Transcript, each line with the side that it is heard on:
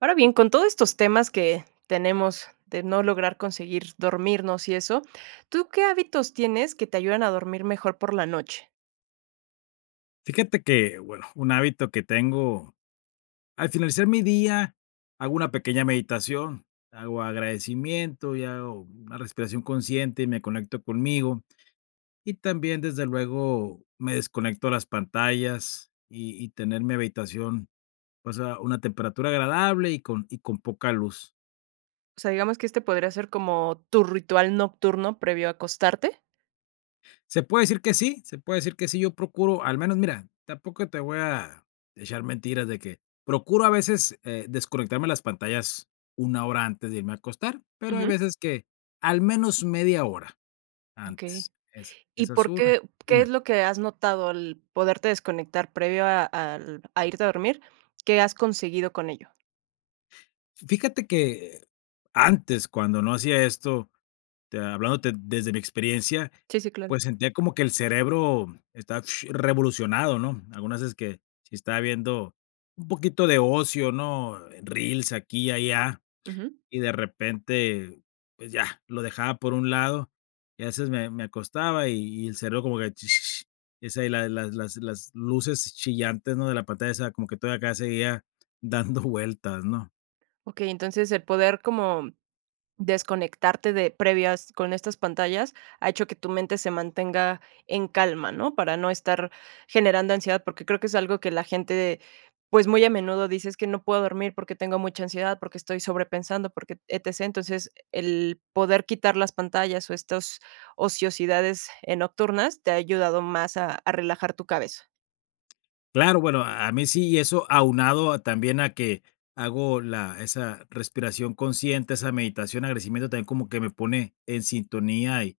right: Ahora bien, con todos estos temas, que tenemos de no lograr conseguir dormirnos y eso, ¿tú qué hábitos tienes, que te ayudan a dormir mejor por la noche?
left: Fíjate que, bueno, un hábito que tengo, al finalizar mi día, hago una pequeña meditación, hago agradecimiento, y hago una respiración consciente, y me conecto conmigo. Y también, desde luego me desconecto las pantallas, y y tener mi habitación, o sea, una temperatura agradable, y con y con poca luz.
right: O sea, digamos, ¿que este podría ser como, tu ritual nocturno previo a acostarte?
left: Se puede decir que sí, se puede decir que sí, yo procuro, al menos, mira, tampoco te voy a echar mentiras, de que procuro a veces, eh, desconectarme de las pantallas, 1 hora antes de irme a acostar, pero, hay
right: Ujú.
left: veces que, al menos 1/2 hora
right: Okey,
left: antes, esa
right: ¿y
left: esa es
right: por
left: una,
right: qué qué es
left: una.
right: lo que has notado al poderte desconectar, previo a al a irte a dormir? ¿Qué has conseguido con ello?
left: Fíjate que antes cuando no hacía esto, te hablándote desde mi experiencia,
right: Sí, sí, claro.
left: pues, sentía como que el cerebro está revolucionado, ¿no? Algunas veces que si estaba viendo un poquito de ocio, ¿no? Eh, reels aquí y allá,
right: Ujú.
left: y de repente, pues ya, lo dejaba por un lado, y a veces me me acostaba, y y el cerebro como que, es ahí la las las luces chillantes, no, de la pantalla esa, como que toda acá seguía dando vueltas, ¿no?
right: Okey, entonces el poder como, mm, desconectarte de previas con estas pantallas, ha hecho que tu mente se mantenga en calma, ¿no? Para no estar generando ansiedad, porque creo que es algo que la gente, pues, muy a menudo dice: "Es que no puedo dormir porque tengo mucha ansiedad, porque estoy sobrepensando, porque ETC". Entonces, el poder quitar las pantallas, o, estos ociosidades, eh, nocturnas te ha ayudado más a a relajar tu cabeza.
left: Claro, bueno, a a mí si eso aunado a también, a que hago la esa respiración consciente, esa meditación, agradecimiento también como que me pone en sintonía, y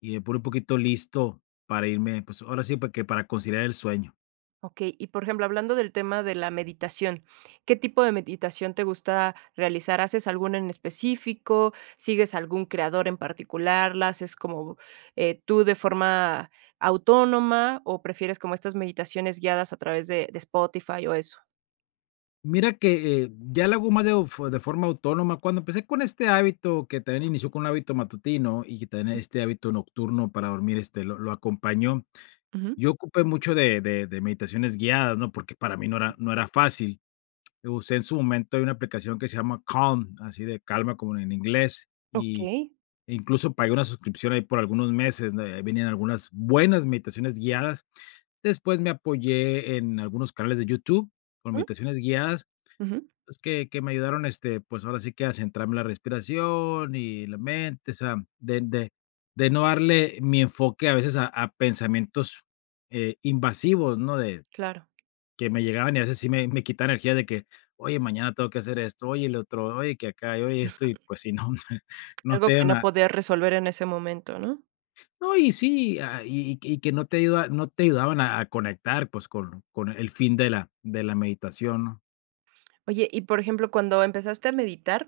left: y me pone un poquito listo para irme, pues, ahora sí, pues, que para conciliar el sueño.
right: Okey, y por ejemplo, hablando del tema de la meditación, ¿qué tipo de meditación te gusta realizar? ¿Haces alguna en específico? ¿Sigues algún creador en particular? ¿La haces como, eh, tú de forma autónoma, o prefieres como estas meditaciones guiadas a través de de Spotify, o eso?
left: Mira que, eh, ya le hago ma deo fu de forma autónoma, cuando empecé con este hábito, que también inició con un hábito matutino, y que tenía
right: Ujú.
left: este hábito nocturno para dormir, este, lo lo acompañó,
right: Ujú.
left: yo ocupé mucho de de de meditaciones guiadas, ¿no? Porque para mí no era no era fácil. Lo usé en su momento de una aplicación que se llama Calm, así de calma como en inglés, y,
right: Okey.
left: incluso, pagué una suscripción ahí por algunos meses, ¿no?, ahí venían algunas buenas meditaciones guiadas. Después me apoyé en algunos canales de YouTube con
right: Ujú.
left: meditaciones guiadas,
right: Ujú.
left: pues, que que me ayudaron, este, pues, ahora sí que a centrarme en la respiración y la mente. O sea, de de de no darle mi enfoque a veces a a pensamientos, eh, invasivos, ¿no?, de
right: Claro.
left: que me llegaban, y a veces sí me me quitaban energía de que: "Oye, mañana tengo que hacer esto, oye, el otro, oye, que acá, y oye, esto". Y pues, si no, no
right: Algo
left: te
right: que
left: ayudan
right: no
left: a
right: poder resolver en ese momento, ¿no?
left: No, y sí, a ah, y y y que no te ayuda no te ayudaban a a conectar, pues, con con el fin de la de la meditación, ¿no?
right: Oye, y por ejemplo, cuando empezaste a meditar.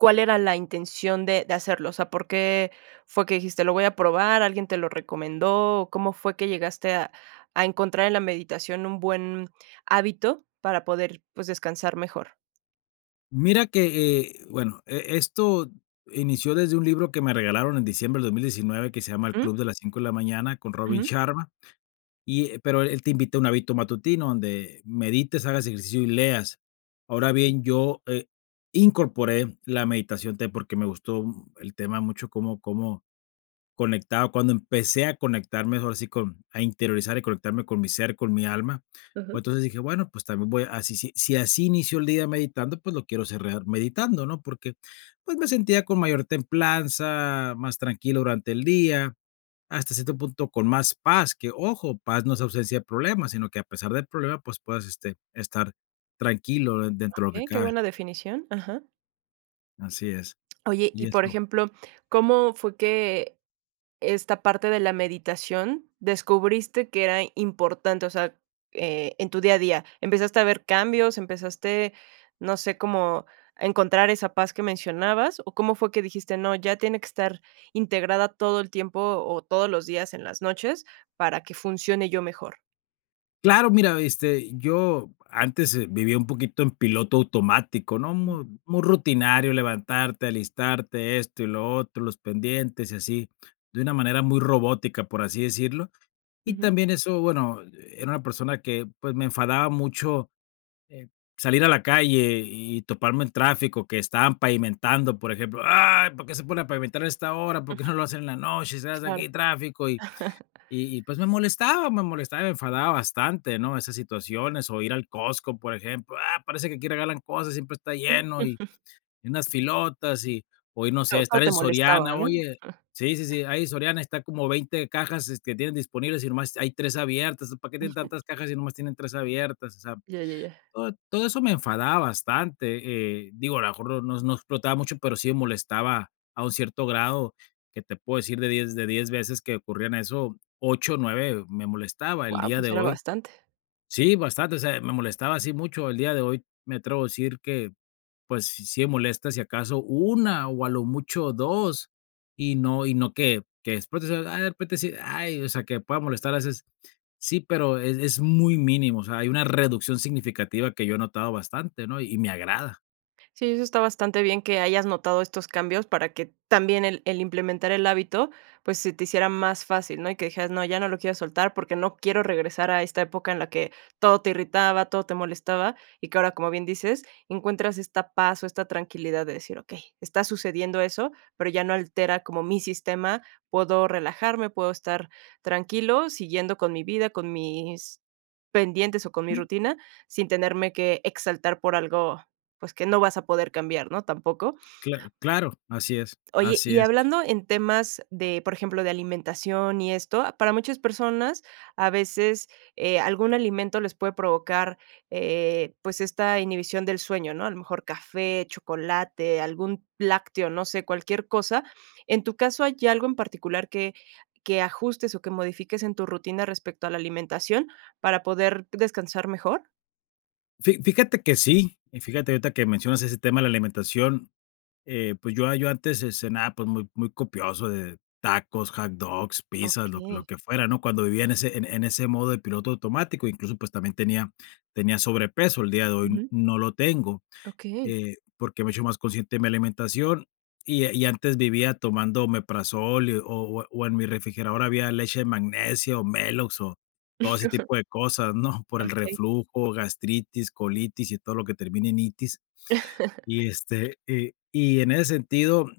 right: ¿Cuál era la intención de de hacerlo?, o sea, ¿por qué fue que dijiste lo voy a probar, alguien te lo recomendó, o cómo fue que llegaste a a encontrar en la meditación un buen hábito para poder, pues, descansar mejor?
left: Mira que, eh bueno, e esto inició desde un libro que me regalaron en diciembre del 2019, que se llama El
right: Ujú.
left: Club de las 5 de la Mañana, con Robin
right: Ujú.
left: Sharma, y, eh, pero él te invita a un hábito matutino donde medites, hagas ejercicio y leas. Ahora
right: Okey.
left: bien, yo, eh, incorporé la meditación te porque me gustó el tema mucho cómo cómo conectaba, cuando empecé a conectarme, ahora sí con a interiorizar y conectarme con mi ser, con mi alma.
right: Ujú.
left: Pues entonces, dije: "Bueno, pues, también voy a si si si así inicio el día meditando, pues, lo quiero cerrar meditando", ¿no? Porque, pues, me sentía con mayor templanza, más tranquilo durante el día, hasta cierto punto con más paz, que ojo, paz no es ausencia de problemas, sino que a pesar del problema, pues, puedas, este, estar tranquilo d dentro de lo que
right: Okey, qué
left: cabe.
right: buena definición, ajá.
left: Así es.
right: Oye,
left: Y
right: y por
left: eso
right: ejemplo, ¿cómo fue que esta parte de la meditación, descubriste que era importante?, o sea, e en tu día a día, ¿empezaste a ver cambios, empezaste, no sé, cómo encontrar esa paz que mencionabas?, o cómo fue que dijiste, no, ya tiene que estar integrada todo el tiempo o todos los días en las noches, para que funcione yo mejor.
left: Claro, mira, este, yo antes, eh, vivía un poquito en piloto automático, ¿no?, mu muy rutinario, levantarte, alistarte, esto, y lo otro, los pendientes, y así, de una manera muy robótica, por así decirlo. Y
right: Ujú.
left: también eso, bueno, era una persona que, pues, me enfadaba mucho, eh, salir a la calle y toparme el tráfico, que estaban pavimentando, por ejemplo, ay, ¿para qué se ponen a pavimentar a esta hora? ¿Por
right: Ujú.
left: qué, no lo hacen en la noche?, si se hace aquí
right: Claro.
left: tráfico, y y pues, me molestaba, me molestaba, me enfadaba bastante, ¿no?, esas situaciones, o, ir al Costco, por ejemplo. Ah, parece que aquí regalan cosas, siempre está
right: Mm.
left: lleno, y unas filotas, y o y no sé,
right: Todo
left: estar
right: te
left: en Soriana,
right: molestaba, ¿no?
left: oye, sí, sí, sí, ahí Soriana está como 20 cajas que tienen disponibles, y nomás hay 3 abiertas, ¿entonces, para qué tienen
right: Ujú.
left: tantas cajas, y nomás tienen 3 abiertas?, o sea,
right: Ya, ya, ya.
left: todo todo eso me enfadaba bastante, eh, digo, a lo mejor no no explotaba mucho, pero, sí molestaba a un cierto grado, que te puedo decir de 10, de 10 veces que ocurrían eso, 8, 9, me molestaba el
right: Guau,
left: día
right: pues,
left: de
right: era
left: hoy.
right: bastante.
left: Sí, bastante, o sea, me molestaba así mucho. El día de hoy me atrevo a decir que, pues, sí molesta si acaso, 1 o a lo mucho 2, y no y no que que explote, ay que después de repente decir: "Ay, o sea, que me pueda molestar a veces", sí, pero, es es muy mínimo, o sea, hay una reducción significativa que yo he notado bastante, ¿no?, y me agrada.
right: Sí, eso está bastante bien que hayas notado estos cambios para que también el el implementar el hábito, pues, se te hiciera más fácil, ¿no? Y que dijeras, no, ya no lo quiero soltar porque no quiero regresar a esta época en la que todo te irritaba, todo te molestaba, y que ahora, como bien dices, encuentras esta paz, o esta tranquilidad de decir: "Okey, está sucediendo eso, pero ya no altera como mi sistema". Puedo relajarme, puedo estar tranquilo, siguiendo con mi vida, con mis pendientes, o con mi
left: Sí.
right: rutina, sin tenerme que exaltar por algo, pues, que no vas a poder cambiar, ¿no?, tampoco.
left: Cla claro, así es,
right: Oye,
left: así
right: y
left: es.
right: hablando en temas de, por ejemplo, de alimentación, y esto. A para muchas personas, a veces, eh, algún alimento les puede provocar, eh, pues, esta inhibición del sueño, ¿no?, a lo mejor café, chocolate, algún lácteo, no sé, cualquier cosa. En tu caso, ¿hay algo en particular, que que ajustes o que modifiques en tu rutina, respecto a la alimentación, para poder descansar mejor?
left: Fi fíjate que sí, y fíjate ahorita, que mencionas ese tema de la alimentación, eh, pues, yo yo antes, ce-cenaba, pues, muy muy copioso de tacos, hot dogs, pizzas, lo lo
right: Okey.
left: que fuera, ¿no?, cuando vivía, en ese en en ese modo, de piloto automático, incluso, pues, también tenía tenía sobrepeso. El día de hoy
right: Ujú.
left: no lo tengo,
right: Okey.
left: eh, porque me he hecho más consciente de mi alimentación, y y antes vivía tomando omeprazol, y o o, en mi refrigerador había leche de magnesia, o Melox, o todo ese tipo de cosas, ¿no?, por el
right: Okey.
left: reflujo, gastritis, colitis y todo lo que termina en itis. Y este, eh, y en ese sentido,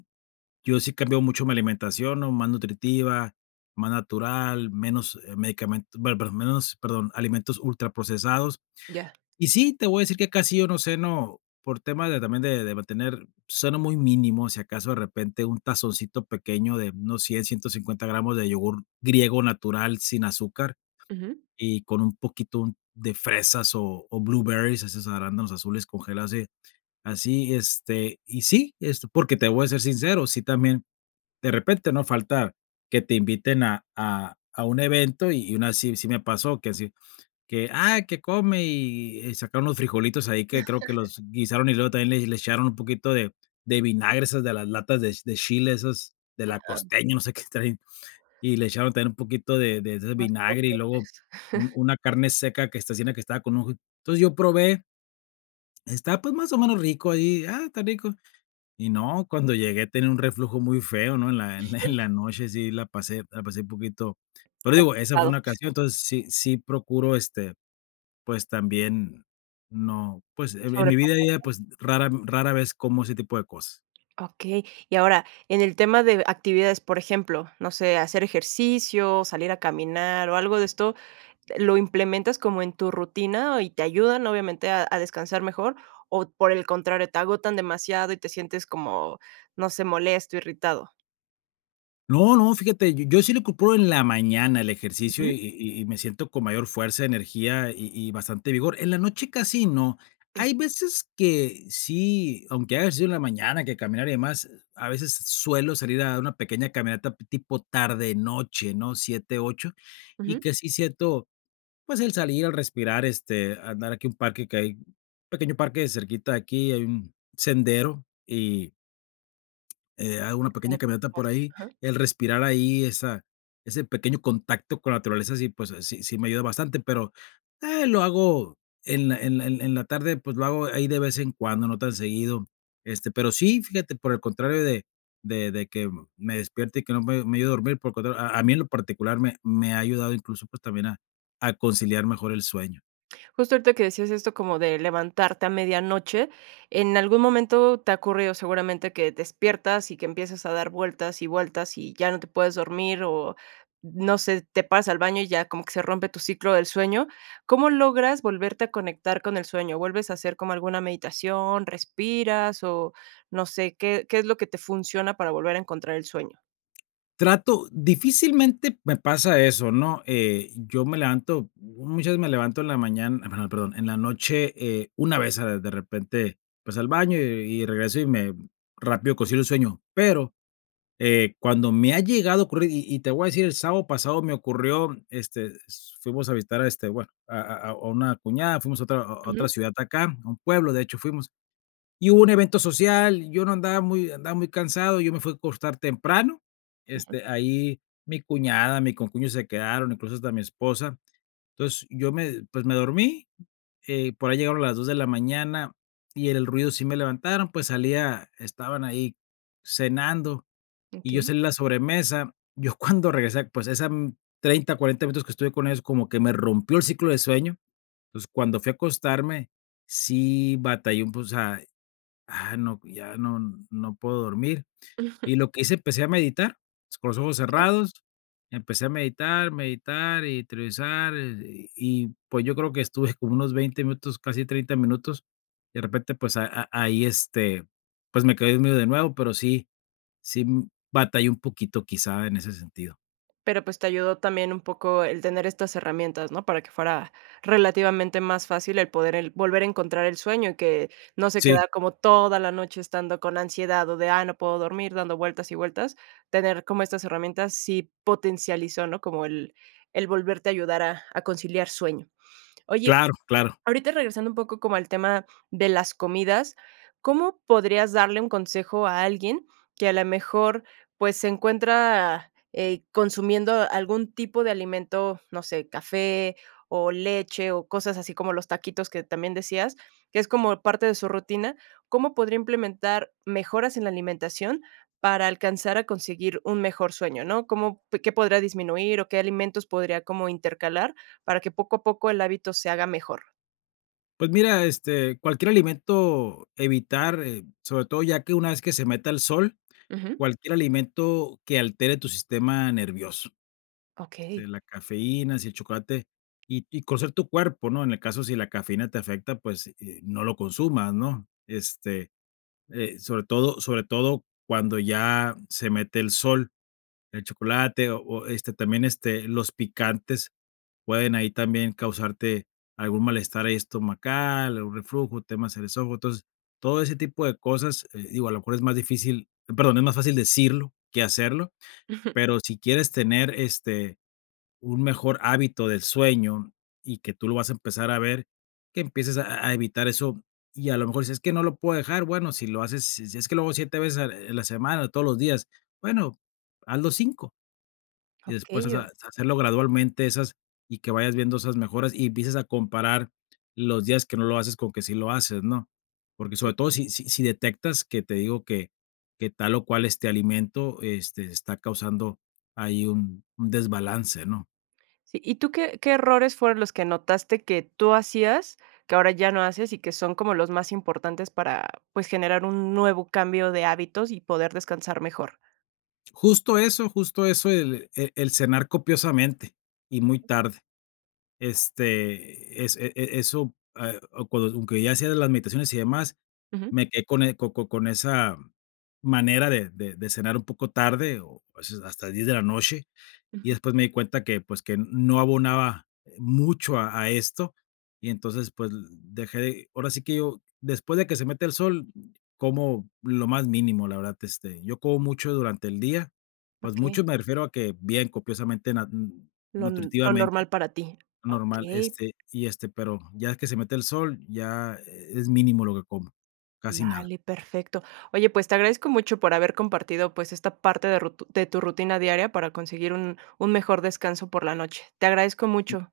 left: yo sí he cambiado mucho mi alimentación, ¿no?, más nutritiva, más natural, menos, eh, medicamen bueno, perdón, menos, perdón, alimentos ultraprocesados.
right: Ya.
left: Y sí, te voy a decir que casi yo no ceno, por tema de también de mantener ceno muy mínimo, si acaso de repente un tazoncito pequeño de unos 100, 150 gramos de yogurt griego natural sin azúcar,
right: Ujú.
left: y con un poquito de fresas, o o, blueberries, esos arándanos azules congelados y así, este, y sí, esto. Porque, te voy a ser sincero, sí también de repente no falta que te inviten a a a un evento, y una sí, sí me pasó, que así, que, ah, que come y sacaron los frijolitos ahí que creo que los guisaron, y luego también le le echaron un poquito de de vinagre esas de las latas de de chile esas de La Costeña, no sé qué traen, y le echaron también un poquito de de ese
right: Más
left: vinagre y luego
right: potentes.
left: un una carne seca, que está [unintelligible] que estaba con [unintelligible] entonces yo probé. Estaba pues, más o menos rico ahí, ah, está rico, y no, cuando llegué tenía un reflujo muy feo, ¿no? En la en la noche, sí, la pasé la pasé un poquito pero digo, esa fue
right: Complicado.
left: una ocasión, entonces, sí, sí procuro este, pues, también, no pues, e en mi vida ya,
right: Sobrepasaste.
left: pues, rara rara vez como ese tipo de cosas.
right: Okey. Y ahora en el tema d de actividades, por ejemplo, no sé, hacer ejercicio, salir a caminar, o algo de esto, ¿lo implementas como en tu rutina y te ayudan obviamente a a descansar mejor, o por el contrario, te agotan demasiado y te sientes como, no sé, molesto, irritado?
left: No, no, fíjate, yo sí lo procuro en la mañana el ejercicio,
right: Ujú.
left: y y y me siento con mayor fuerza, energía y y bastante vigor. En la noche, casi no. Hay
right: Okey.
left: veces que sí, aunque haga ejercicio en la mañana que caminar y demás. A veces suelo salir a dar una pequeña caminata tipo tarde, noche, ¿no?, 7, 8, y
right: Ujú.
left: que sí siento, pues, el salir, el respirar, este, andar aquí a un parque que hay un pequeño parque cerquita aquí, hay un sendero, y Eh, hago una pequeña
right: Como tú,
left: caminata por
right: [unintelligible]
left: ahí,
right: ajá.
left: el respirar ahí esa ese pequeño contacto con la naturaleza, sí, pues sí, sí me ayuda bastante, pero, eh, lo hago en la en en la tarde, pues, lo hago ahí de vez en cuando, no tan seguido. Este, pero sí, fíjate, por el contrario, de de de que me despierte, y que no me me ayude a dormir, por lo contrario, a
right: Mm.
left: mí en lo particular me me ha ayudado, incluso, pues, también a a conciliar mejor el sueño.
right: Justo ahorita que decías esto como de levantarte a medianoche, ¿en algún momento te ha ocurrido seguramente que despiertas, y que empieces a dar vueltas y vueltas, y ya no te puedes dormir?, o no sé, te paras al baño, y ya como que se rompe tu ciclo del sueño, ¿cómo logras volverte a conectar con el sueño? ¿Vuelves a hacer como alguna meditación, respiras, o no sé, qué qué es lo que te funciona, para volver a encontrar el sueño?
left: Trato difícilmente me pasa eso, ¿no?, eh, yo me levanto, muchas veces me levanto en la mañana, bueno, perdón, en la noche, eh, una vez a de repente, pues, al baño y y regreso, y me rápido consigo un sueño, pero, eh, cuando me ha llegado a ocurrir, y y te voy a decir, el sábado pasado me ocurrió, este, fuimos a visitar, a este, bueno, a a a una cuñada, fuimos a otra a a otra
right: Ujú.
left: ciudad acá, a un pueblo, de hecho fuimos, y hubo un evento social, yo no andaba muy andaba muy cansado, yo me fui a acostar temprano,
right: Ujú.
left: este, ahí mi cuñada, mi concuño se quedaron, incluso hasta mi esposa, entonces, yo me pues, me dormí, eh, por ahí llegaron las 2 de la mañana, y el ruido sí me levantaron, pues, salí a estaban ahí cenando, y yo
right: Okey.
left: salí la sobremesa. Yo cuando regresé, pues, esa 30, 40 minutos que estuve con ellos, como que me rompió el ciclo de sueño, entonces, cuando fui a acostarme, sí batallé, pues, o sea, ah, no, ya no no puedo dormir, y lo que hice empecé a meditar, con ojos
right: Okey.
left: cerrados, empecé a meditar, meditar y trivizar, y y pues, yo creo que estuve como unos 20 minutos, casi 30 minutos, de repente pues, a a ahí este, pues, me quedé dormido, de nuevo, pero, sí, sí, mm, batallé un poquito quizá en ese sentido.
right: Pero, pues, te ayudó también un poco el tener estas herramientas, ¿no?, para que fuera relativamente más fácil el poder el volver a encontrar el sueño, y que no se
left: Sí.
right: queda como toda la noche estando con ansiedad, o de: Ay, no puedo dormir dando vueltas y vueltas, tener como estas herramientas, sí potencializó, ¿no?, como el el volverte a ayudar a a conciliar sueño. Oye,
left: Claro, claro.
right: ahorita regresando un poco como al tema de las comidas, ¿cómo podrías darle un consejo a alguien que a la mejor, pues, se encuentra, eh, consumiendo algún tipo de alimento, no sé, café o leche, o cosas así como los taquitos?, que también decías, que es como parte de su rutina, ¿cómo podría implementar mejoras, en la alimentación, para alcanzar a conseguir un mejor sueño?, ¿no? ¿Cómo qué podría disminuir, o qué alimentos podría como intercalar, para que poco a poco el hábito se haga mejor?
left: Pues mira, este, cualquier alimento evitar, eh, sobre todo, ya que una vez que se meta el sol,
right: Ujú.
left: cualquier alimento que altere tu sistema nervioso.
right: Okey
left: Este, la cafeína, así, el chocolate y y conocer tu cuerpo, ¿no? En el caso si la cafeína te afecta, pues, eh, no lo consumas, ¿no? Este, eh, sobre todo sobre todo cuando ya se mete el sol, el chocolate, o o, este, también, este, los picantes pueden ahí también causarte algún malestar ahí estomacal, algún reflujo, temas en el esófago. Entonces, todo ese tipo de cosas, eh, digo a lo mejor es más difícil, perdón, es más fácil decirlo que hacerlo, pero si quieres tener, este, un mejor hábito del sueño y que tú lo vas a empezar a ver, que empieces a a evitar eso. Y a lo mejor si dices: "Es que no lo puedo dejar", bueno, si lo haces, si si es que lo hago 7 veces en en la semana, o todos los días, bueno, hazlo 5. Y después, o
right: Okey,
left: sea,
right: o
left: hacer hacerlo gradualmente esas y que vayas viendo esas mejoras, y empieces a comparar los días que no lo haces, con que sí lo haces, ¿no? Porque
right: Sí.
left: sobre todo si si si detectas que te digo, que que tal, o cual, este alimento, este, está causando ahí un un desbalance, ¿no?
right: Sí, ¿y tú qué qué errores fueron los que notaste que tú hacías, que ahora ya no haces, y que son como los más importantes para, pues, generar un nuevo cambio de hábitos y poder descansar mejor?
left: Justo eso justo eso el e el cenar copiosamente y muy tarde. Este, es e e eso, eh, o cuando aunque ya hacía de las meditaciones y demás,
right: Ujú.
left: me quedé con el co co con esa manera de de de cenar un poco tarde, o a veces hasta las 10 de la noche. Y
right: Ujú.
left: después me di cuenta que, pues, que no abonaba, eh, mucho a a esto. Y entonces, pues, l dejé ahora sí que yo después de que se mete el sol, como lo más mínimo, la verdad, este, yo como mucho durante el día, pues,
right: Okey.
left: mucho, me refiero a que bien copiosamente na mm,
right: Lo n lo
left: nutritivamente,
right: normal para ti.
left: normal,
right: Okey.
left: este, y este, pero ya que se mete el sol, ya es mínimo lo que como, casi nada.
right: Vale, perfecto. Oye, pues, te agradezco mucho por haber compartido, pues, esta parte de rut de tu rutina diaria para conseguir un un mejor descanso por la noche. Te agradezco mucho.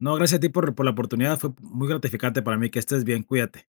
left: No, gracias a ti por por la oportunidad, fue muy gratificante para mí, que estés bien, cuídate.